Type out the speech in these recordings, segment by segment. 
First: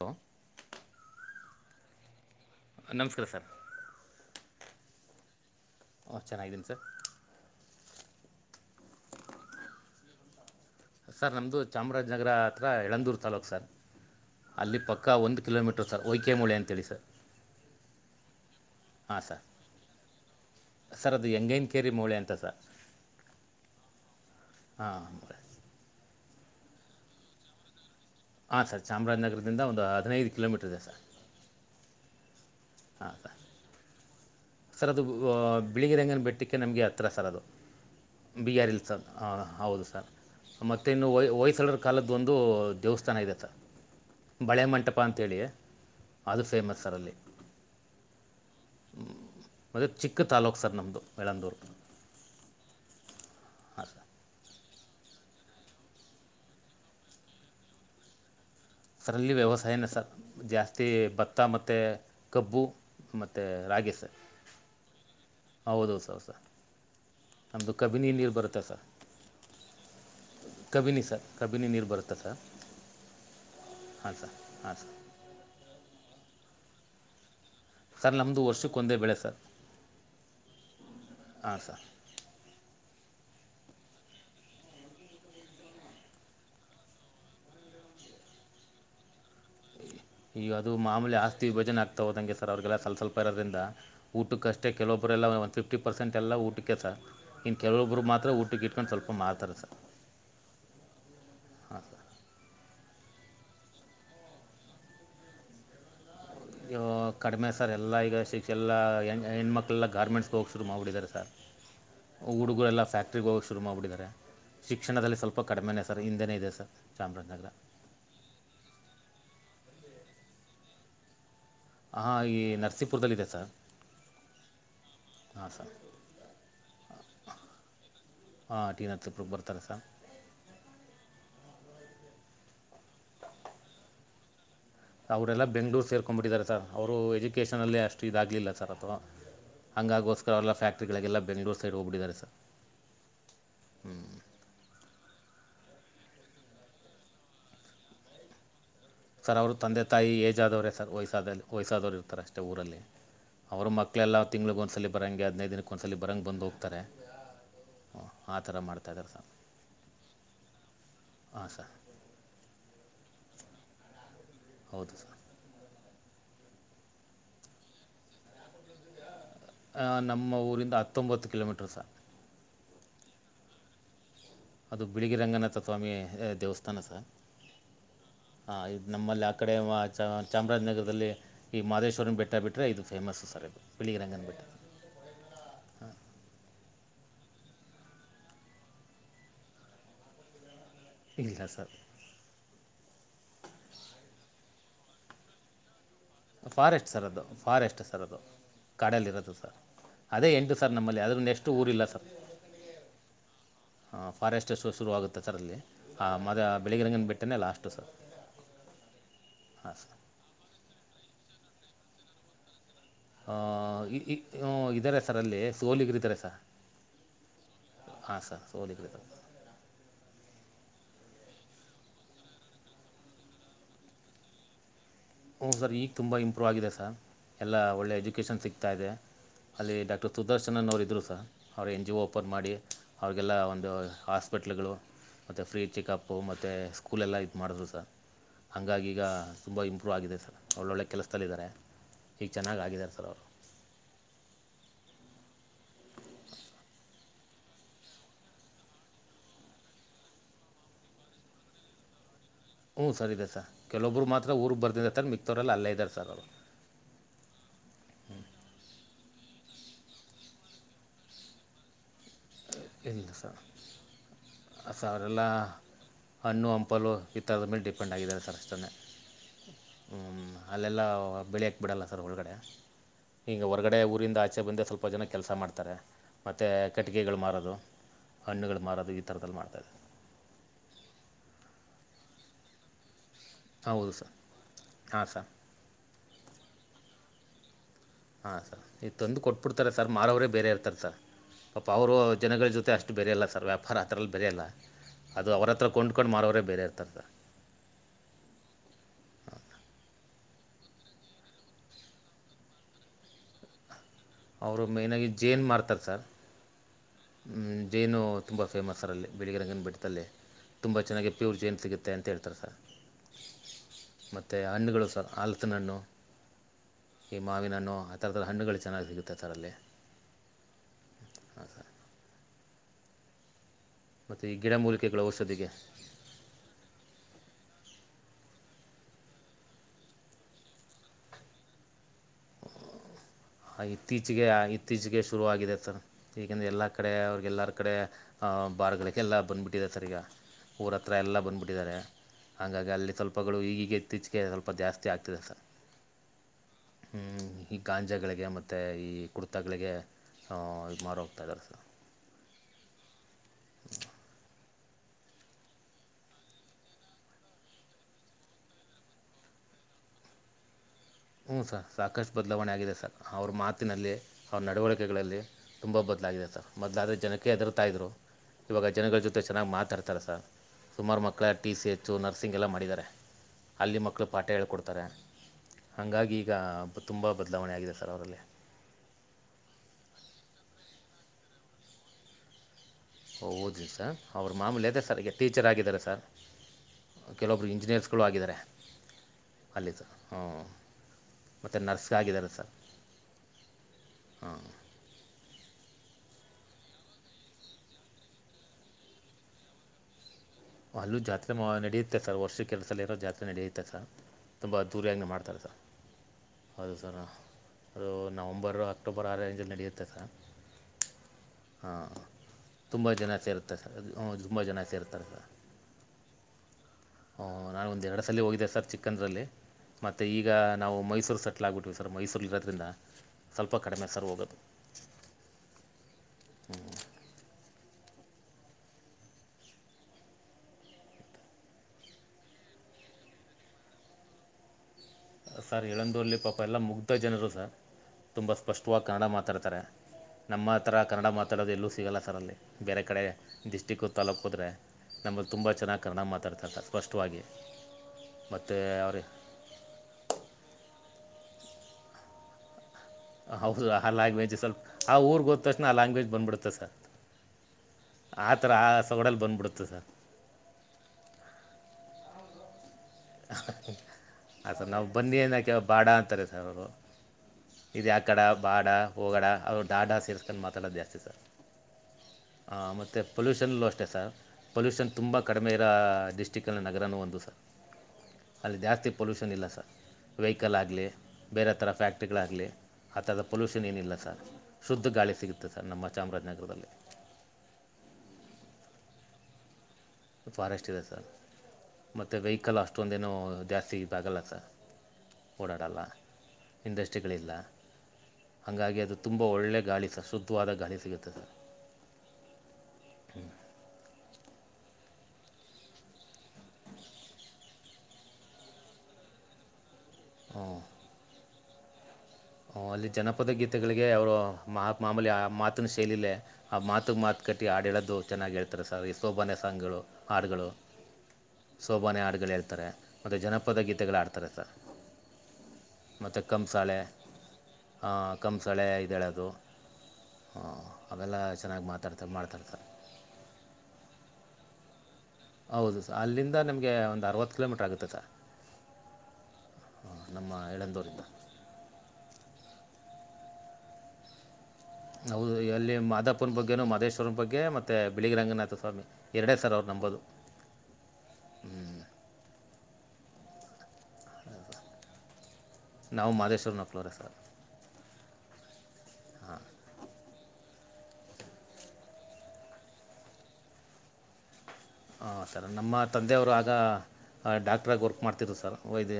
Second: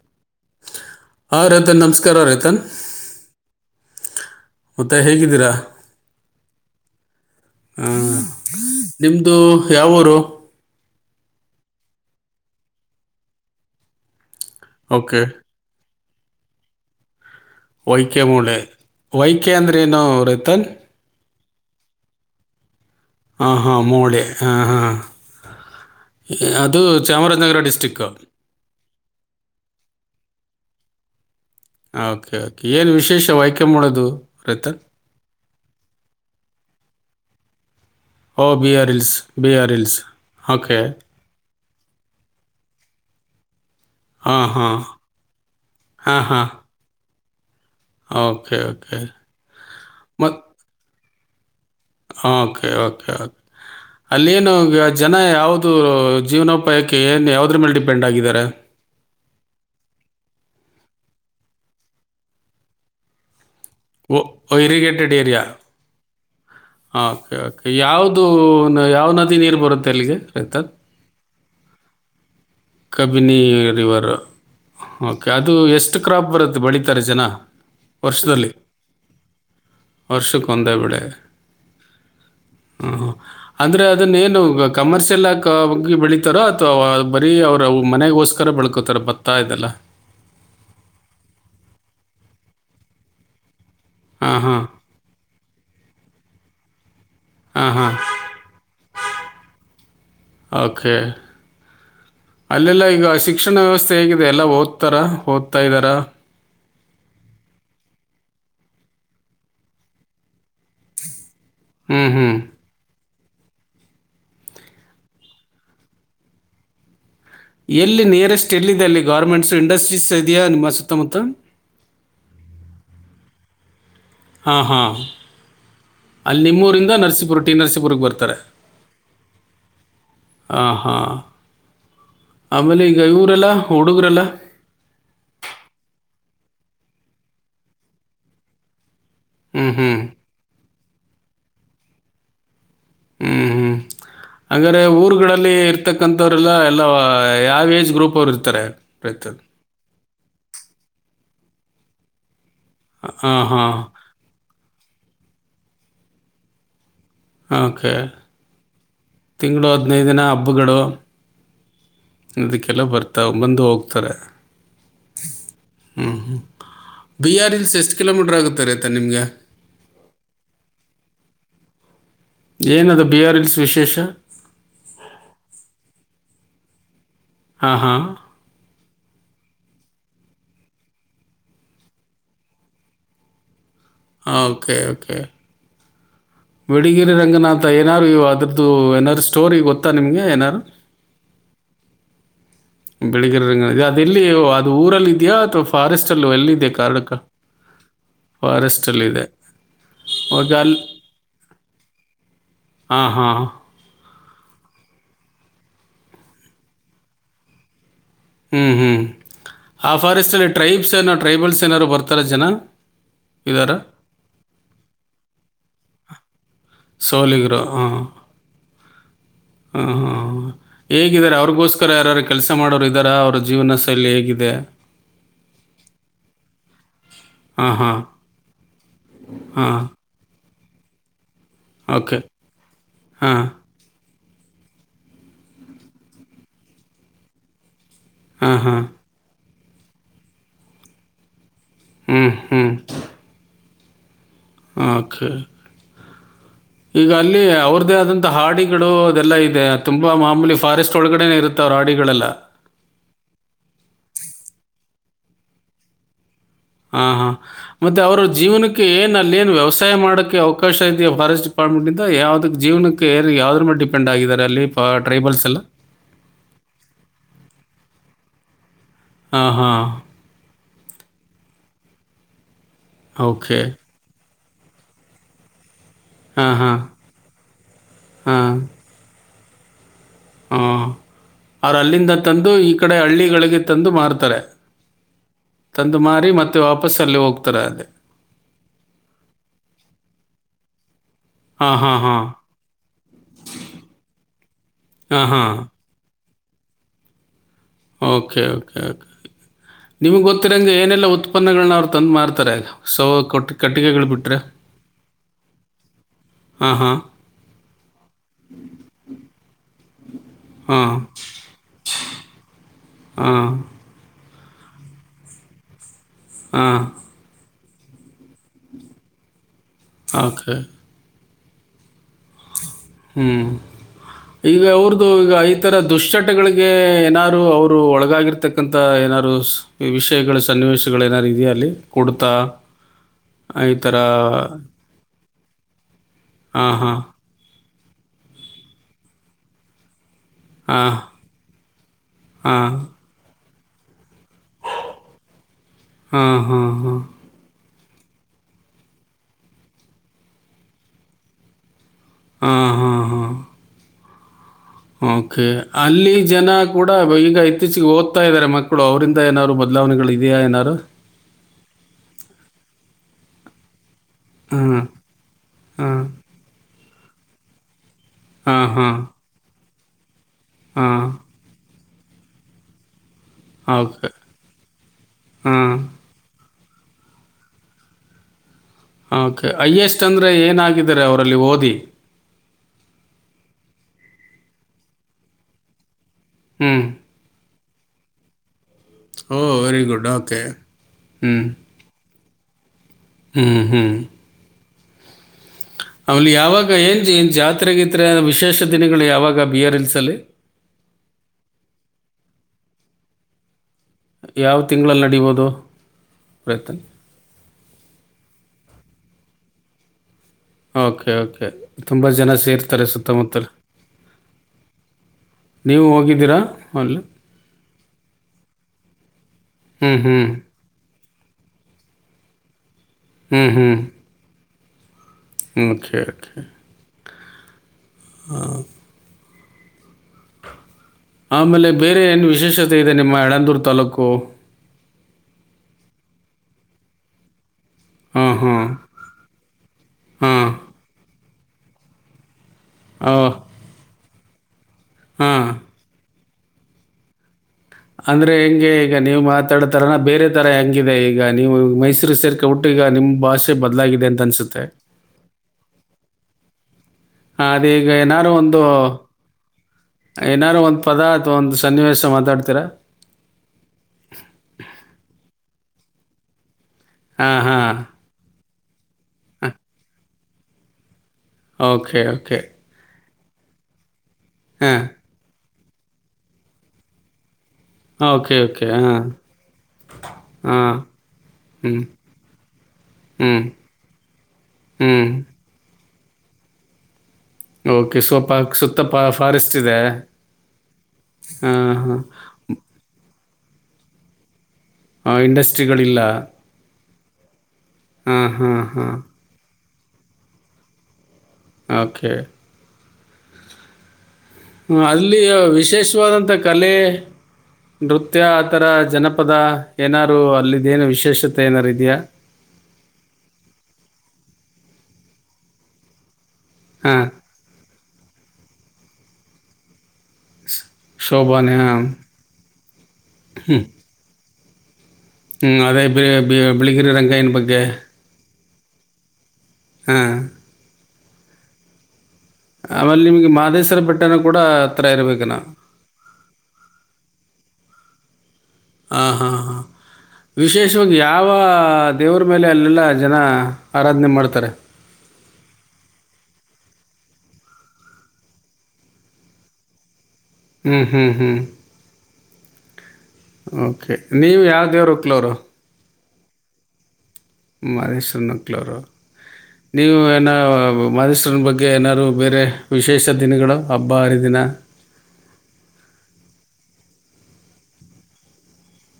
Hello. ಹಾ ರತನ್ ನಮಸ್ಕಾರ ರತನ್. ನಮಸ್ಕಾರ ಸರ್. ಮತ್ತೆ ಹೇಗಿದ್ದೀರಾ. ಹಓ ಚೆನ್ನಾಗಿದ್ದೀನಿ ಸರ್. ಹಾ ನಿಮ್ದು ಯಾವೂರು. ಸರ್ ನಮ್ಮದು ಚಾಮರಾಜನಗರ ಅತ್ರ ಯಳಂದೂರು ತಾಲೂಕು ಸರ್ ಅಲ್ಲಿ ಪಕ್ಕ ಓಕೆ ಒಂದು ಕಿಲೋಮೀಟರ್. ಸರ್ ವಓಕೆ ಮೂಳೆ ಅಂತಳಿ ಸರ್. ವೈಕ್ಯ ಮೂಳೆ ಹಾಂ ಸರ್ ವೈಕ್ಯ ಅಂದ್ರೆ ಏನು ರತನ್. ಕಿರಿಮೂಲೆ ಅಂತ ಸರ್. ಹಾ ಹಾ ಮೂಲೆ ಹಾಂ ಹಾಂ. ಅದು ಚಾಮರಾಜನಗರ ಡಿಸ್ಟ್ರಿಕ್ಕು. ಹಾಂ ಸರ್ ಚಾಮರಾಜನಗರದಿಂದ ಒಂದು ಹದಿನೈದು ಕಿಲೋಮೀಟರ್ ಇದೆ ಸರ್. ಓಕೆ ಓಕೆ ಏನು ಹಾಂ ವಿಶೇಷ ಸರ್ ವಯ್ಕ್ಯ ಮಾಡೋದು. ಸರ್ ಅದು ಬಿಳಿಗ್ಗೆರೆಂಗನ ಬೆಟ್ಟಕ್ಕೆ ನಮಗೆ ಹತ್ರ ಸರ್ ಅದು. ಓ ಬಿ ಆರಿಲ್ ಆರ್ ಸರ್ ಹಿಲ್ಸ್ ಹಾಂ ಬಿ ಆರ್ ಹೌದು ಹಿಲ್ಸ್ ಸರ್ ಓಕೆ ಮತ್ತೆ ಇನ್ನು ವಯಸ್ಸಳರ ಕಾಲದು ಒಂದು ದೇವಸ್ಥಾನ. ಚೆನ್ನಾಗಿದೆ ಸರ್ ಹಾ ಬಳೆ ಹಾ ಮಂಟಪ ಅಂತೇಳಿ ಹಾ ಹಾ ಅದು ಫೇಮಸ್ ಸರ್ ಅಲ್ಲಿ. Okay okay. ಮ ಚಿಕ್ಕ ಮತ್ ತಾಲೂಕ್ ಸರ್ ನಮ್ಮ್ದಯಳಂದೂರು ಓಕೆ ಓಕೆ ಸರ್ ಅಲ್ಲಿ ಏನು ಹ. ಜನ ಯಾವದು ಜೀವನೋಪಾಯಕ್ಕೆ ಏನ್ ಯಾವದ್ರ ಮೇಲೆ ಡಿಪೆಂಡ್ ಆಗಿದ್ದಾರೆ. ಸರಲ್ಲಿ ವ್ಯವಸಾಯನ ಸರ್ ಜಾಸ್ತಿ ಭತ್ತ ಮತ್ತೆ ಕಬ್ಬು ಮತ್ತು. ಮತ್ತೆ ರಾಗಿ ಸರ್ ಓ ಇರಿಗೇಟೆಡ್ ಏರಿಯಾ ಹೌದುೌದು ಸೌದು ಸರ್. ಹಾಂ ಓಕೆ ಓಕೆ ನಮ್ಮದು ಕಬಿನಿ ಯಾವುದು ನೀರು ಬರುತ್ತೆ ಸರ್ ಯಾವ ನದಿ ನೀರು ಬರುತ್ತೆ ಅಲ್ಲಿಗೆ ರೈತರ್. ಕಬಿನಿ ಸರ್ ಕಬಿನಿ ನೀರು ಬರುತ್ತೆ ಸರ್. ಕಬಿನಿ ರಿವರ್ ಹಾಂ ಸರ್ ಹಾಂ ಸರ್ ಓಕೆ ಅದು ಎಷ್ಟು ಕ್ರಾಪ್ ಬರುತ್ತೆ. ಬೆಳೀತಾರೆ ಜನ ಸರ್ ನಮ್ಮದು ವರ್ಷದಲ್ಲಿ ವರ್ಷಕ್ಕೊಂದೇ ಬೆಳೆ ಸರ್ ವರ್ಷಕ್ಕೊಂದೇ ಬೆಳೆ ಹಾಂ ಸರ್ ಹ್ಮ ಹ ಅಂದ್ರೆ ಅದನ್ನ ಏನು ಕಮರ್ಷಿಯಲ್ ಆಕ್ ಬೆಳಿತಾರೋ ಅಥವಾ. ಅವ್ರ ಮನೆಗೋಸ್ಕರ ಬೆಳ್ಕೋತಾರೆ ಬತ್ತ. ಈ ಅದು ಮಾಮೂಲಿ ಆಸ್ತಿ ವಿಭಜನೆ ಆಗ್ತಾ ಹೋದಂಗೆ ಸರ್ ಅವ್ರಿಗೆಲ್ಲ ಸ್ಲ್ ಸ್ವಪ ಇರೋದ್ರಿಂದ. ಹಾಂ ಹಾಂ ಊಟಕ್ಕಷ್ಟೇ ಕೆಲವೊಬ್ಬರೆಲ್ಲ ಒಂದು ಫಿಫ್ಟಿ ಪರ್ಸೆಂಟ್ ಎಲ್ಲ ಊಟಕ್ಕೆ ಸರ್. ಇನ್ನು ಹಾಂ ಹಾಂ ಕೆಲವೊಬ್ಬರು ಮಾತ್ರ ಊಟಕ್ಕೆ ಇಟ್ಕೊಂಡು ಸ್ವಲ್ಪ ಮಾಡ್ತಾರೆ ಸರ್ ಓಕೆ ಹಾಂ. ಸರ್ ಅಲ್ಲೆಲ್ಲ ಈಗ ಶಿಕ್ಷಣ ವ್ಯವಸ್ಥೆ ಹೇಗಿದೆ ಎಲ್ಲ ಓದ್ತಾರ ಓದ್ತಾ ಇದ್ದಾರ. ಕಡಿಮೆ ಸರ್ ಎಲ್ಲ ಈಗ ಶಿಕ್ಷೆಲ್ಲ ಹೆ ಹೆಣ್ಮಕ್ಳೆಲ್ಲ ಗಾರ್ಮೆಂಟ್ಸ್ಗೆ ಹೋಗಿ ಶುರು ಮಾಡಿಬಿಟ್ಟಿದ್ದಾರೆ ಸರ್. ಹ್ಞೂ ಹ್ಞೂ ಹುಡುಗರೆಲ್ಲ ಫ್ಯಾಕ್ಟ. ಹೋಗ ಶುರು ಮಾಡ್ಬಿದ್ದಾರೆ ಶಿಕ್ಷಣದಲ್ಲಿ ಸ್ವಲ್ಪ ಕಡಿಮೆನೆ ಸರ್ ಹಿಂದೇನೇ ಇದೆ ಸರ್ ಚಾಮರಾಜನಗರ. ಎಲ್ಲಿ ನಿಯರೆಸ್ಟ್ ಎಲ್ಲಿದೆ ಅಲ್ಲಿ ಗೌರ್ಮೆಂಟ್ಸ್ ಇಂಡಸ್ಟ್ರೀಸ್ ಇದೆಯಾ ನಿಮ್ಮ ಸುತ್ತಮುತ್ತ. ಹಾಂ ಈ ನರಸೀಪುರದಲ್ಲಿದೆ ಸರ್. ಹಾ ಹಾ ಹಾಂ ಸರ್ ಅಲ್ಲಿ ನಿಮ್ಮೂರಿಂದ ನರಸೀಪುರ ಟಿ ನರಸೀಪುರಕ್ಕೆ ಬರ್ತಾರ. ಹಾಂ ಟಿ ನರಸೀಪುರಕ್ಕೆ ಬರ್ತಾರೆ ಸರ್ ಹ ಹಾ ಆಮೇಲೆ ಈಗ ಇವರೆಲ್ಲ ಹುಡುಗರೆಲ್ಲ. ಅವರೆಲ್ಲ ಬೆಂ್ಳೂರು ಸೇರ್ಕೊಂಡ್ಂಬಿಟ್ಟಿದ್ದಾರೆ ಸರ್ ಅವರು ಎಜುಕೇಷನಲ್ಲೇ ಅಷ್ಟು ಇದಾಗಲಿಲ್ಲ ಸರ್ ಅಥವಾ. ಹ್ಞೂ ಹ್ಞೂ ಅಂಗ ಗೋಸ್ಕರ ಎಲ್ಲ ಫ್ಯಾಕ್ಟ್. ರಿಗಳಿಗೆೆಲ್ಲ ಬೆಂ್ಗಳೂರು ಸೈಡ್ ಹೋಗ್ಬಿಟ್ಟಿದ್ದಾರೆ ಸರ್ ಹ್ಞೂ. ಹಂಗ್ರೆ ಊರ್ಗಳಲ್ಲಿ ಇರ್ತಕ್ಕಂಥವ್ರಲ್ಲ ಎಲ್ಲ ಯಾವ ಏಜ್ ಗ್ರೂಪ್ ಅವರು ಇರ್ತಾರೆ. ಸರ್ ರೈತರು ಅವರು ತಂದೆ ತಾಯಿ ಏಜ್ ಆದವ್ರೇ ಸರ್ ವಯಸ್ಸಾದಲ್ಲಿ ವಯಸ್ಸಾದವರುರ್ತಾರೆಷ್ಟೆ. ಅಷ್ಟೇ ಊರಲ್ಲಿ ಹಾಂ ಅವರು ಹಾಂ ಮಕ್ಕಳೆಲ್ಲ ತಿಂಗಳಿಗೆ ಒಂದ್ಸಲ ಬರಂಗೆ ಹದಿನೈದು ದಿನಕ್ಕೆ ಒಂದ್ಸಲ ಬರಂಗೆ ಬಂದು ಹೋಗ್ತಾರೆ. ಹಾಂ ಓಕೆ ಹ್ಮ್, ಆ ಥರ ಮಾಡ್ತಾಯಿದ್ದಾರೆ ಸರ್ ತಿಂಗಳು ಹದಿನೈದು ದಿನ ಹಬ್ಬಗಳು. ಹಾಂ ಸರ್ ಅದಕ್ಕೆಲ್ಲ ಬರ್ತಾ ಬಂದು ಹೋಗ್ತಾರೆ. ಹೌದು ಸರ್ [inaudible] ಹ್ಞೂ ಹ್ಞೂ ಬಿಹಾರಿಲ್ಸ್ ಎಷ್ಟು ಕಿಲೋಮೀಟ್ರ ಆಗುತ್ತೆ ರಯತಾ ನಿಮ್ಗೆ. ನಮ್ಮ ಊರಿಂದ ಹತ್ತೊಂಬತ್ತು ಕಿಲೋಮೀಟರ್ ಸ. ಏನ ಅದು ಬಿ ಆರ್ ಇಲ್ಸ್ ವಿಶೇಷ. ಅದು ಬಿಳಿಗಿ ರಂಗನಾಥ ಸ್ವಾಮಿ ಆ, ದೇವಸ್ಥಾನ ಸರ್ ಹಾಂ ಹಾಂ ಹ ಇದು ನಮ್ಮಲ್ಲಿ. ಕಡೆ ಮಾ ಚ ಚಾಮರಾಜನಗರದಲ್ಲಿ ಈ ಮಹದೇಶ್ವರನ ಬೆಟ್ಟ ಬಿಟ್ಟರೆ ಇದು ಫೇಮಸ್ಸು ಸರ್ ಇದು. ಬಿಳಿಗಿ ರಂಗನ ಹ ಬೆಟ್ಟ ಓಕೆ ಓಕೆ ಬಿಳಿಗಿರಿ ರಂಗನಾಥ ಏನಾರು ಇವ ಅದ್ರದ್ದು ಏನಾದಾರು ಸ್ಟೋರಿ ಗೊತ್ತಾ ನಿಮ್ಗೆ ಏನಾರು ಇಂಗಲಾಸದ [inaudible] ಬೆಳಿಗರ ರದೆ ಅದೆಲ್ಲಿ ಅದು ಊರಲ್ಲಿ ಇದ್ಯಾಾ ಅಥವಾ. ಫಾರೆಸ್ಟಲ್ಲಿ ಎಲ್ಲಿದೆ ಫಾರೆಶಟ್ಸರ್ ಕಾರಡ್ಕ ಅದು ಫಾರೆಸ್ಟ್ ಸರ್ ಅದು ಫಾರೆಸ್ಟಲ್ಲಿ ಇದೆ ಕಾಡಲ್ಲಿರೋದು. ಅದೇ ಎಂಟು ಓಕೆ ಸರ್ ನಮ್ಮಲ್ಲಿ ಅದ್ರ ನೆಷ್ಟು ಊರಿಲ್ಲ ಸರ್. ಹಾ ಹಾ. ಫಾರೆಸ್ಟಸು ಶುರುವಾಗುತ್ತೆ ಸರ್ ಅಲ್ಲಿ ಮದ ಬೆಳಗ್ರಂಗನ ಬಿಟ್ಟನೇ ಲಾಸ್ಟು ಸರ್. ಹ್ಮ್ ಹ್ಮ್ ಹಾಂ ಆ ಸರ್ ಫಾರೆಸ್ಟಲ್ಲಿ ಟ್ರೈಬ್ಸ್ ಏನೋ ಟ್ರೈಬಲ್ಸ್ ಏನಾದಾರೂ ಬರ್ತಾರ ಜನ. ಹ ಇದಾರ ಇದ್ದಾರೆ ಸರ್ ಅಲ್ಲಿ ಸೋಲಿಗರಾರೆ ಸ. ಸೋಲಿಗರ ಹ ಸೋಲಿಗರು ಇದ್ದಾರೆ ಹ್ಮ ಹಾ ಹೇಗಿದ್ದಾರೆ ಅವ್ರಗೋಸ್ಕರ ಯಾರಾರು ಕೆಲಸ ಮಾಡೋರು ಇದ್ದಾರಾ ಅವ್ರ ಜೀವನ ಶೈಲಿ ಹೇಗಿದೆ ಹೆ ಹ್ಞೂ ಸರ್ ಈಗ ತುಂಬ ಇಂಪ್ರೂವ್ ಆಗಿದೆ ಸರ್ ಎಲ್ಲ ಹಾಂ ಹಾಂ ಒಳ್ಳೆಯ ಎಜುಕೇಷನ್ ಸಿಕ್ತಾ ಇದೆ. ಅಲ್ಲಿ ಹಾಂ ಡಾಕ್ಟರ್ ಸುದರ್ಶನನ್ ಅವರು ಇದ್ರು ಸರ್ ಅವರು N G O okay open ಮಾಡಿ ಅವರಿಗೆಲ್ಲ ಹಾಂ ಒಂದು ಆಸ್ ಹಾಸ್ಪಿಟ್ಲ್ಗಳು ಮತ್ತು ಫ್ರೀ ಚೆಕಪ್ಪು ಮತ್ತು ಸ್ಕೂಲೆಲ್ಲ ಇದು ಮಾಡಿದ್ರು ಸರ್ ಹಾಂ ಹಾಂ ಹಂಗಾಗಿ ಈಗ ತುಂಬ ಇಂಪ್ರೂವ್ ಆಗಿದೆ ಸರ್ ಒಳ್ಳೊಳ್ಳೆ ಕೆಲಸದಲ್ಲಿದ್ದಾರೆ ಹ್ಞೂ ಈಗ ಚೆನ್ನಾಗ್ ಹ್ಞೂ ಆಗಿದ್ದಾರೆ ಸರ್ ಅವರು ಆಕೆ ಈಗ ಅಲ್ಲಿ ಅವ್ರದೇ ಆದಂತಹ ಹಾಡಿಗಳು ಅದೆಲ್ಲ ಇದೆ ತುಂಬಾ ಮಾಮೂಲಿ ಫಾರೆಸ್ಟ್ ಒಳಗಡೆ ಇರುತ್ತೆ ಅವ್ರ ಹಾಡಿ. ಗಳೆಲ್ಲ ಹ್ಞೂ ಸರಿ ಇದೆ ಸರ್ ಕೆಲವೊಬ್ಬರು ಮಾತ್ರ ಊರಿಗೆ ಬರ್ದಿದ್ದಾರೆತ್ತಾರೆ ಮಿಕ್ತವ್ರಲ್ಲ ಅಲ್ಲೇ ಇದ್ದಾರೆ ಸರ್ ಅವ್ರು ಹಾ ಹಾ ಮತ್ತೆ ಅವ್ರ ಜೀವನಕ್ಕೆ ಏನ್ ಅಲ್ಲೇಏನ್ ವ್ಯವಸಾಯ ಮಾಡಕ್ಕೆ ಅವಕಾಶ ಇದೆಯಾ ಫಾರೆಸ್ಟ್ ಡಿಪಾರ್ಟ್ಮೆಂಟ್ಂದ ಇ ಯಾವುದಕ್ಕೆ ಇಲ್ಲ ಜೀವನಕ್ಕೆ ಸರ್ ಯಾವ್ದದ್ರ ಮೇಲೆ ಡಿಪೆಂಡ್ ಆಗಿದ್ದಾರೆ ಅಲ್ಲಿ ಪ ಸರ್ ಅವರೆಲ್ಲ ಟ್ರೈಬಲ್ಸ್ ಎಲ್ಲ ಹಣ್ಣು ಹಂಪಲು ಈ ಥರದ ಮೇಲೆ ಡಿಪೆಂಡ್ ಆಗಿದ್ದಾರೆ ಸರ್ ಅಷ್ಟೇ ಹಾಂ ಹಾಂ ಅಲ್ಲೆಲ್ಲ ಬೆಳೆಯಕ್ಕೆ ಬಿಡಲ್ಲ ಸರ್ ಒಳಗಡೆ ಈಗ ಓಕೆ ಹೊರ್ಗಡೆ ಊರಿಂದ ಆಚೆ ಬಂದ ಸ್ವಲ್ಪ ಜನ ಕೆಲಸ ಮಾಡ್ತಾರೆ ಮತ್ತೆ ಹಾಂ ಹಾಂ ಮಟ್ಟಕೆಗಳು ಮಾರೋದು ಹಣ್ಣುಗಳು ಮಾರೋದು ಈ ಥರದಲ್ಲಿ ಮಾಡ್ತಾರೆ ಹಾ ಅವ್ರ ಅಲ್ಲಿಂದ ತಂದು ಈ ಕಡೆ ಹಳ್ಳಿ ಗಳಿಗೆ ತಂದು ಹೌದು ಸರ್ ಮಾರತಾರೆ ಹಾಂ ಸರ್ ತಂದು ಮಾರಿ ಮತ್ತೆ ವಾಪಸ್ ಅಲ್ಲಿ ಹೋಗ್ತಾರೆ ಅದೇ ಹಾಂ ಸರ್ ಇದು ತಂದು ಕೊಟ್ಬಿಡ್ತಾರೆ ಸರ್ ಮಾರೋವರೇ ಬೇರೆ ಇರ್ತಾರೆ ಸರ್. ಪಾಪ ಹಾಂ ಅವರು ಹಾಂ ಹಾಂ ಜನಗಳ ಜೊತೆ ಅಷ್ಟು ಬೇರೆಯಲ್ಲ ಸರ್ ವ್ಯಾಪಾರ ಆ ಥರಲ್ಲಿ ಬೇರೆೆಯಲ್ಲ ಹಾಂ ಅದು ಅವ್ರ ಹಾಂ ಹತ್ರ ಕೊಂಡ್ಕೊಂಡು ಮಾರೋವರೇ ಬೇರೆ ಇರ್ತಾರದ ಓಕೆ ಓಕೆ ಓಕ ನಿಮ್ಗೆ ಗೊತ್ತಿರಂಗೆ ಏನೆಲ್ಲಾ ಉತ್ಪನ್ನಗಳನ್ನ ಅವ್ರು ತಂದ್ ಮಾಡ್ತಾರೆ ಸವ ಕೊಟ್ಟ ಕಟ್ಟ ಅವರು ಮೇನಾಗಿ ಜೇನ್ ಮಾರರ್ತಾರೆ ಸರ್ ಹಾಂ ಹಾಂ ಜೇನು ತುಂಬ ಫೇಮಸ್ ಸರ ಅಲ್ಲಿ ಬೆಳಿಗ್ಗೆ ರಂಗನ ಬಿಟ್ಟಲ್ಲಿ ತುಂಬ ಹಾಂ ಚೆನ್ನಾಗಿ ಪ್ಯೂರ್ ಜೆನ್ ಸಿಗುತ್ತೆ ಅಂತ ಹೇಳ್ತಾರೆ ಸರ್ ಹ ಮತ್ತು ಹಣ್ಣುಗಳು ಸರ್ ಆಲತನಣ್ಣು ಹಾಂ ಈ ಮಾವಿನಹಣ್ಣು ಆಥರದರ ಹಣ್ಣಗಳು ಚೆನ್ನಾಗಿ ಸಿಗುತ್ತೆ ಥರಲ್ಲಿ ಆಕೆ ಹ್ಮ್ ಮತ್ತು ಈ ಈಗ ಗಿಡಮೂಲಿಕೆಗಳು ಅವ್ರದು ಈಗ ಔಷಧಿಗೆ ಈ ತರ ದುಶ್ಚಟಗಳಿಗೆ ಏನಾದು ಅವರು ಒಳಗ ಬದಲಾಗಿರ್ರ್ತಕ್ಕಂಥ ಏನಾರ್ರು ವಿಷಯಗಳ ಸನ್ನಿವೇಶಗಳು ಏನಾದಾರು ಇದೆಯಾ ಅಲ್ಲಿ ಕುಡ್ತಾ ಈ ಥರ ಇತ್ತೀಚೆಗೆ ಇತ್ತೀಚೆಗೆ ಶುರುವಾಗಿದೆ ಸರ್ ಈ ಏಕಂದರೆೆ ಎಲ್ಲ ಹಾಂ ಕಡೆ ಹಾಂ ಅವ್ರಿಗೆಲ್ಲರ ಕಡೆ ಬಾರ್ಗಳಕ್ಕೆ ಎಲ್ಲ ಬಂದುಬಿಟ್ಟಿದೆ ಸರ್ ಈಗ ಊರ ಹತ್ರ ಹಾಂ ಎಲ್ಲ ಬಂದಬಿಟ್ಟಿದ್ದಾರೆ ಹಂಗಾಗಿ ಹಾಂ ಅಲ್ಲಿ ಸ್ವಲ್ಪಗಳು ಈಗೀಗ ಇತ್ತೀಚೆ ಅದಕ್ಕೆ ಸ್ವಲ್ಪ ಜಾಸ್ತಿ ಆಗ್ತಿದೆ ಸರ್ ಹಾಾ ಈ ಗಾಂಜಾಗಳಿಗೆ ಮತ್ತು ಈ ಕುಡ್ತಗಳಿಗೆದು ಮಾರು ಹೋಗ್ತಾ ಇದ್ದಲ್ಲ ಸರ್ ಹಾ ಹಾ ಹಾ ಓಕೆ ಅಲ್ಲಿ ಜನ ಕೂಡ ಈಗ ಇತ್ತೀಚಿಗೆ ಓದ್ತಾ ಇದಾರೆ ಮಕ್ಕಳು ಅವ್ರಂದ ಏನಾದ್ರು ಮೊದ್ ಚಲಾವಣೆಗಳು ಇದೆಯಾ ಏನಾರು ಹ್ಞೂ ಸರ್ ಸಾಕಷ್ಟು ಬದಲಾವಣೆ ಆಗಿದೆ ಸರ್ ಅವ್ರ ಮಾತಿನಲ್ಲಿ ಅವ್ರ ಹ್ಮ್ ನಡವಳಿಕೆಗಳಲ್ಲಿ ತುಂಬ ಹಾಂ ಬದಲಾಗಿದೆ ಸರ್ ಮೊದಲಾದರೆ ಜನಕ್ಕೆ ಹೆದುರ್ತಾಯ ಇದ್ರು ಹಾಂ ಇವಾಗ ಹಾಂ ಜನಗಳ ಜೊತೆ ಚೆನ್ನಾಗಿ ಮಾತಾಡ್ತಾರ ಸ ಸುಮಾರು ಹಾಂ ಮಕ್ಕಳ ಟಿ ಸಿ ಎಚ್ ಹೆಚ್ಚು ನರ್ಸಿಂಗ್ ಎಲ್ಲ ಮಾಡಿದ್ದಾರೆ ಅಲ್ಲಿ ಮಕ್ಕಳು ಓಕೆ ಪಾಠ ಹೇಳಿಕೊಡ್ತಾರೆ ಹಾಂ ಈಗ ತುಂಬ ಬದಲಾವಣೆ ಆಗಿದೆ ಸರ್ ಅವರಲ್ಲಿ ಹ ಹೈಯೆಸ್ಟ್ ಅಂದ್ರೆ ಏನಾಗಿದ್ದಾರೆ ಅವರಲ್ಲಿ ಓದಿ ಓ ಹಓದ್ರಿ ಸರ್ ಅವ್ರ ಮಾಮೂಲಿ ಅದೆೇ ಸರ್ ಟೀಚರ್ ಆಗಿದ್ದಾರೆ ಸರ್ ಹ್ಞೂ ಕೆಲೊಬ್ರು ಇಂಜಿನಿಯರ್ಸ್ ಸುಲುವಾಗಿದ್ದಾರೆ ಓ ವೆರಿ ಗುಡ್ ಓಕೆ ಹ್ಮ್ ಮತ್ತು ನರ್ಸ್ ಆಗಿದ್ದಾರೆ ಸರ್ ಹ್ಮ್ ಹ್ಮ್ ಹಾಂ ಅವಲ್ಲಿ ಯಾವಾಗ ಏನು ಏನು ಜಾತ್ರೆಗಿತ್ ವಿಶೇಷ ದಿನಗಳು ಯಾವಾಗ ಬಿಿಯರ್ ಇಲ್ಸಲ್ಲಿ ಅಲ್ಲೂ ಜಾತ್ರೆ ನಡೆಯುತ್ತೆ ಸರ್ ವರ್ಷ ಕೆಲಸದಲ್ಲಿ ಇರೋ ಜಾತ್ರೆ ನಡೆಯುತ್ತೆ ಸರ್ ಯಾವ ತುಂಬ ತಿಂಗಳಲ್ಲಿ ದೂರಿಯಾಗಿನ ಮಾಡ್ತಾರೆ ನಡಿಬೋದು ಸರ್ ಹೌದು ಪ್ರಯತ್ನ ಸರ್ ಅದು ನಾವು ಒಂಬರು ಹ ಅಕ್ಟೋಬರರೆ ಇಂಜ ನಡಿಯತ ಹ ಹಾಂ ತುಂಬ ಜನ ಸ ಸುತ್ತಮುತ್ತಲು ಇರ್ತಾರೆ ಸರ್ದು ಹ್ ತುಂಬ ಜನ ಸ ಇರ್ತಾರೆ ಸರ್ ನೀವು ಹೋಗಿದ್ದೀರಾ ಅಲ್ಲಿ ಹ ನಾನು ಒಂದ ಎರಡ ಸಲ ಹೋಗಿದ್ದೆ ಸರ್ ಚಿಕ್ಕಂದ್ರಲ್ಲಿ ಹ್ಞೂ ಮತ್ತೆ ಹ್ಞೂ ಈಗ ನಾವು ಮೈಸೂರು ಸೆಟ್ಲ್ ಆಗ್ಬಿಟ್ವಿ ಸರ್ ಮೈಸೂರ್ಲ್ಲಿ ಇರೋದ್ರಿಂದ ಸ್ವಲ್ಪ ಕಡಿಮೆ ಸರ್ ಹೋಗೋದು ಅೆ ಅೆ ಹ ಆಮೇಲೆ ಬೇರೆ ಏನು ವಿಶೇಷತೆ ಇದೆ ನಿಮ್ಮ ಯಡಂದೂರು ತಾಲೂಕು ಸರ್ ಇಳಂದರ್ಲಿ ಪಾಪ ಎಲ್ಲ ಮುಗ್ದ ಜನರು ಸರ್ ಹಾಂ ತುಂಬ ಹಾಂ ಸ್ಪಷ್ಟವಾಗಿ ಕನ್ನಡ ಮಾತಾಡ್ತಾರೆ ನಮ್ಮ ಹಾಂ ಹತ್ರ ಕನ್ನಡ ಮಾತಾಡೋದು ಎಲ್ಲೂ ಸಿಗಲ್ಲ ಸರ ಅಲ್ಲಿ ಬೇರೆ ಕಡೆ ಓ ಡಿಸ್ಟಿಕ್ಕು ತಾಕ ಹೋದ್ರೆ ನಮ್ಮಲ್ಲಿ ಹಾಂ ತುಂಬ ಚೆನ್ನಾಗಿ ಕರ್ಡ ಮಾತಾಡ್ತತಾರೆ ಸ್ಪಷ್ಟವಾಗಿ ಅಂದ್ರೆ ಮತ್ತು ಹೆಂಗೆ ಈಗ ಅವ್ರಿಗೆ ನೀವು್ ಮಾತಾಡತರಾನ ಬೇರೆ ತರ ಹೆಂಗಿದೆ ಈಗ ನೀವು ಮೈಸೂರು ಸೇರ್ಕೆ ಹಟ್ಟ ಹೌದು ಆ ಲ್ಯಾಂಗ್ವಜ್ ಸ್ವಪ ಆ ಊರಿಗೆಗೋ ತಕ್ಷಣ ಆಲ್ಯಾಂಗ್ವಜ್ಂದ್ಬಿಡ್ತ ಸರ್ ಹ ಅದ ಈಗ ಏನಾರು ಆ ಥರ ಒಂದು ಆ ಸೊಗಡಲ್ಲಿ ಬಂದ್ಬಿಡುತ್ತೆ ಸರ್ ಏನಾರು ಒಂದ್ ಪದ ಅಥವಾ ಒಂದ್ ಸನ್ನಿವಾಸ ಮಾತಾಡ್ತೀರಾ ಆಥ ನಾವು ಬನ್ನಿನ ಕೆ ಬಾಡ ಅಂತಾರೆ ಸರ್ ಅವರು ಆ ಹಾ ಇದು ಆ ಕಡ ಬಾಡ ಹೋಗಾಡ ಅವ್ರು ದಾಡ ಸೇರಿಸಸ್ಕಂಡು ಮಾತಾಡೋದು ಜಾಸ್ತಿ ಸರ್ ಓಕೆ ಓಕೆ ಪೊಲ್ಯೂಷನ್ಲ್ಲೂ ಅಷ್ಟೇ ಸರ್ ಹಾಂ. ಪೊಲ್ಯೂಷನ್ ತುಂಬ ಕಡಿಮೆ ಇರೋ ಡಿಸ್ಟ್ರಿಕ್ಕಲ್ಲಿ ನಗರನೂ ಒಂದು ಸರ್ ಓಕೆ, ಅಲ್ಲಿ ಓಕೆ. ಜಾಸ್ತಿ ಹಾಂ. ಪೊಲ್ಯೂಷನ್ ಇಲ್ಲ ಸ ವೆಹಿಕಲ್ ಹಾಂ. ಆಗಲಿ ಬೇರೆ ಥರ ಹ್ಮ್. ಫ್ಯಾಕ್ಟ್ರಿ ಾಗಲಿ ಆ ತರದ ಹ್ಮ್. ಪೊಲ್ಯೂಷನ್ ಏನಿಲ್ಲ ಸರ್ ಶುದ್ಧ ಹ್ಮ್. ಗಾಳಿ ಸಿಗುತ್ತೆ ಸರ್ ನ ನಮ್ಮ ಚಾಮರಾಜನಗರದಲ್ಲಿ ಓಕೆ ಸ್ವಲ್ಪ ಸುತ್ತ ಫಾರೆಸ್ಟ್ ಇದೆ ಫಾರೆಸ್ಟ್ ಇದೆ ಸರ್ ಹಾಂ, ಹಾಂ. ಮತ್ತುೆ ವೆಹಿಕಲ್ ಅಷ್ಟೊಂದೇನು ಜಾಸ್ತಿ ಇಾಗಲ್ಲ ಸರ್ ಆ ಓಡಾಡಲ್ಲ ಇಂಡಸ್ಟ್ರಿಗಳಿಲ್ಲ. ಇಂಡಸ್ಟ್ರಿಗಳಿಲ್ಲ ಹಾಂ, ಹಾಂ, ಹಾಗಂಗಾಗಿ ಹಾಂ. ಅದು ತುಂಬ ಒಳ್ಳೆ ಗಾಳಿ ಸ ಶುದ್ಧವಾದ ಗಾಳಿ ಸಿಗುತ್ತೆ ಸರ್ ಓಕೆ ಹ್ಮ್ ಅಲ್ಲಿ ವಿಶೇಷವಾದಂಥ ಕಲೆ ನೃತ್ಯ ಆ ಥರ ಜನಪದ ಏನಾದಾರು ಅಲ್ಲಿಿದ್ದ ೇನು ವಿಶೇಷತೆ ಏನಾರು ಇದೆಯಾ ಹ ಅಲ್ಲಿ ಜನಪದ ಗೀತೆಗಳಿಗೆ ಅವರು ಮಹಾತ್ ಮಾಮೂಲಿ ಆ ಮಾತಿನ ಶೈಲಲಿ ಆ ಮಾತುಗೆ ಹಾಂ. ಮಾತು ಕಟ್ಟಿ ಹಾಡು ಹೇಳೋದು ಚೆನ್ನಾಗಿ ಹೇಳ್ತಾರೆ ಸರ್ ಈ ಸೋಬನೆ ಸಾಂಗ್ಗಳು ಹಾಡುಗಳು ಶೋಭಾನೆ. ಹಾಂ. ಶೋಭಾನೆ ಆಾಡುಗಳು ಹೇಳ್ತಾರೆ ಮತ್ತು ಜನಪದ ಗೀತೆಗಳು ಆಡ್ತಾರೆ ಸರ್ ಹ್ಞೂ ಅದೇ ಮತ್ತು ಬಿ ಬಿಳಿಗಿರಿ ರಂಗಯನ ಬಗ್ಗೆ ತಳೆ ಇದ್ದಳದು ಹಾ ಅವೆಲ್ಲ ಚೆನ್ನಾಗಿ ಮಾತಾಡ್ತಾ ಮಾಡ್ತಾ ಆಮೇಲೆ ನಿಮ್ಗೆ ಮಾದೇಶ್ವರ ಬೆಟ್ಟನ ಕೂಡ ಇರಬೇಕೇನೋ ಹೌದು ಸರ್ ಅಲ್ಲಿಂದ ನಮಗೆ ಒಂದು ಅರವತ್ತು ಕಿಲೋಮೀಟರ್ ಆಗುತ್ತೆ ಸರ್ ಹ ಹಾ ಹ ನಮ್ಮ ವಿಶೇಷವಾಗಿ ಎಳಂದೂರಿಂದ ಯಾವ ದೇವ ಆದ ಮೇಲೆ ಅಲ್ಲೆಲ್ಲ ಜನ ಆರಾಧನೆ ಮಾಡ್ತಾರೆ ನಾವುದು ಎಲ್ಲಿ ಮಾಧಪ್ಪುನ ಬಗ್ಗೊ ಮಧೇಶ್ವರನ ಬಗ್ಗೆ ಮತ್ತು ಬಿಳಗ್ಿ ರಂಗನಾಥ ಸ್ವಾಮಿ ಎರಡೇ ಸರ್ ಅವ್ರು ನಂಬೋದು ಹ್ಮ್ ಹ್ಮ್ ಹ್ಮ್ ಓಕೆ ನೀವ್ ಯಾವ ದೇವ್ರುಕ್ಲೋರು ನಾವು ಮಾದೇಶ್ವರ ನಕ್ಳೋರ ಸರ್ ಮರಿೇಶನ್ನು ಕ್ಲರ ಹಾಂ ನೀವು ಏನೋ ಮದಷ್ಟ್ರನ ಬಗ್ಗೆ ಏನಾದಾರೂ ಬೇರೆ ವಿಶೇಷ ದಿನಗಳು ಹಬ್ಬ ಹರಿದಿನ ಹಾಂ ಸರ್ ನಮ್ಮ ತಂದೆಯವರು ಆಗ ಡಾಕ್ಟ್ರಾಗಿ ವರ್ಕ್ ಮಾಡ್ತಿದ್ರು ಸರ್ ಒದ್ಯ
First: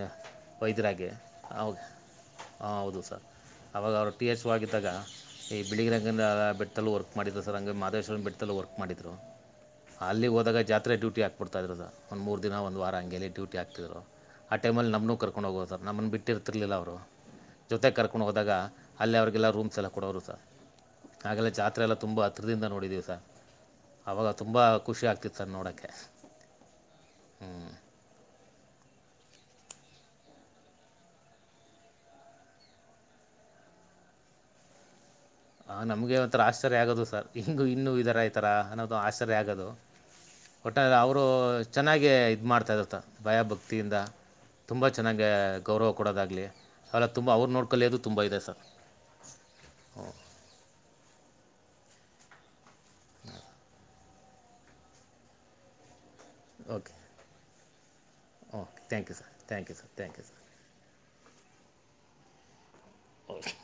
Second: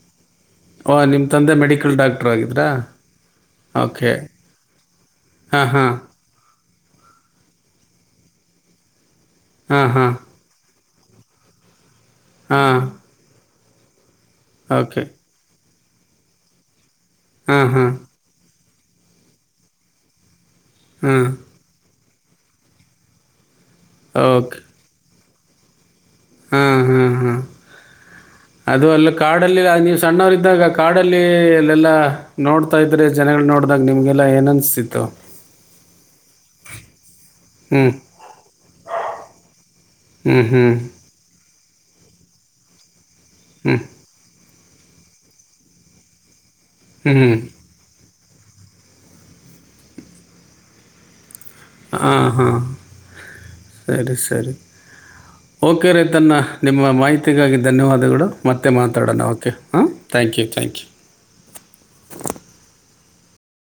ಓಹ ನಿಮ್ಮ ತಂದೆ ಮೆಡಿಕಲ್ ಡಾಕ್ಟ್ರ ಆಗಿದ್ರಾ ಹಾಂ ಹೌದು ಸರ್ ಅವಾಗ ಅವ್ರು ಓಕೆ ಟಿ ಎಸ್ ವಗಿದ್ದಾಗ ಈ ಹಾಂ ಬಿಲ್ಡಿಂಗ್ ಹಾಂ ರಂಗಿಂದ ಬಿಟ್ಟ ತ್ತಲುೂ ವರ್ಕ್ ಮಾಡ್ರು ಸರ್ ಹಂಗೆ ಮಾಹದೇಶ್ವರಂ ಬೆಟ್ಟಲ್ಲೂ ವರ್ಕ್ ಮಾಡಿದ್ರು ಹಾಂ ಹಾಂ ಅಲ್ಲಿ ಹೋದಾಗ ಜಾತ್ರೆ ್ಯೂಟಿ ಹಾಬಿಡ್ತಿದ್ರು ಸ ಒ ಮೂರು ದಿನ ಒಂದು ಹಾಂ ವಾರ ಹಾಗಗೆೇ ಡ್ಯಟಿ ಆಕ್ತಿದರು ಆ ಟೈಮಲ್ಲಿ ಓಕೆ ನಮ್ಮೂ ಕರ್ಕೊಂಡು ಹೋಗೋದು ಸರ್ ನಮ್ಮನ್ನು ಬಿಟ್ಟಿರ್ತಿರ್ಲಿಲ್ಲ ಅವರು ಹಾಂ ಜೊತೆ ಹಾಂ ಕರ್ಕೊಂಡು ಹೋದಾಗ ಅಲ್ಲಿ ಅವ್ರರಿಗೆಲ್ಲ ರೂಮ್ಸ್ ಎಲ್ಲ ಕೊಡೋರು ಸರ್ ಹಾಂ ಹಾಗೆಲ್ಲ ಜಾತ್ರೆ ಎಲ್ಲ ತುಂಬ ಹತ್ತಿರದಿಂದ ನೋಡಿದ್ದೀವಿ ಸರ್ ಅವವಾಗ ತುಂಬ ಖುಷಿ ಆಗ್ತಿತ್ತು ಸರ್ ನೋಡೋಕ್ಕೆ ಹಾ ಹಾ ಹಾ ಅದು ಅಲ್ಲಿ ಕಾಡಲ್ಲಿ ನೀವು್ ಸಣ್ಣವರು ಇದ್ದಾಗ ಕಾಡ ಅಲ್ಲಿ ಅಲ್ಲೆಲ್ಲ ನೋಡ್ತಾ ಇದ್ರೆ ಜನಗಳು ನೋಡ್ ನೋಡದಾಗ ನಿಮಗೆಲ್ಲ ಏನ ಅನಿಸ್ತಿತ್ತು ಆ ನಮ್ಗೆ ಒಂಥರ ಆಶ್ಚರ್ಯ ಆಗೋದು ಸರ್ ಹಿಂಗು ಹ್ಞೂ ಇನ್ನುೂ ಇದರ ಈತರ ಅನ್ನೋದು ಆಶ್ಚರ್ಯ ಆಗೋದು ಹ್ಞೂ ಹ್ಞೂ ಒಟ್ಟಾರೆ ಅವರು ಚೆನ್ನಾಗೇ ಇದು ಮಾಡಾ್ತಾಯರುತ್ತ ಹ್ಞೂ ಭಯಭಕ್ತಿಯಿಂದ ತುಂಬ ಚೆನ್ನಾಗಿ ಗೌರವ ಕೊಡೋದಾಗಲಿ ಅವೆಲ್ಲ ತುಂಬ ಹ್ಞೂ ಅವರು ನೋಡ್ಕೊಳ್ಳ ಅೋದು ತುಂಬ ಇದೆ ಸರ್ ಹ್ಮ ಹ ಹಾ ಸರಿ ಸರಿ ಓಕೆ ರ ತನ್ನ ನಿಮ್ಮ ಓಕೆ ಮಾಹಿತಿಗಾಗಿ ಧನ್ಯವಾದ ಅಡ ಮತ್ತೆ ಓಕೆ ತ್ಯಾಂಕ್ ಯು ಮಾತಾಡೋಣ ಸರ್ ಓಕೆ ತ್ಯಾಂಕ್ ಯು ಹಾಂ sir thank thank sir you thank you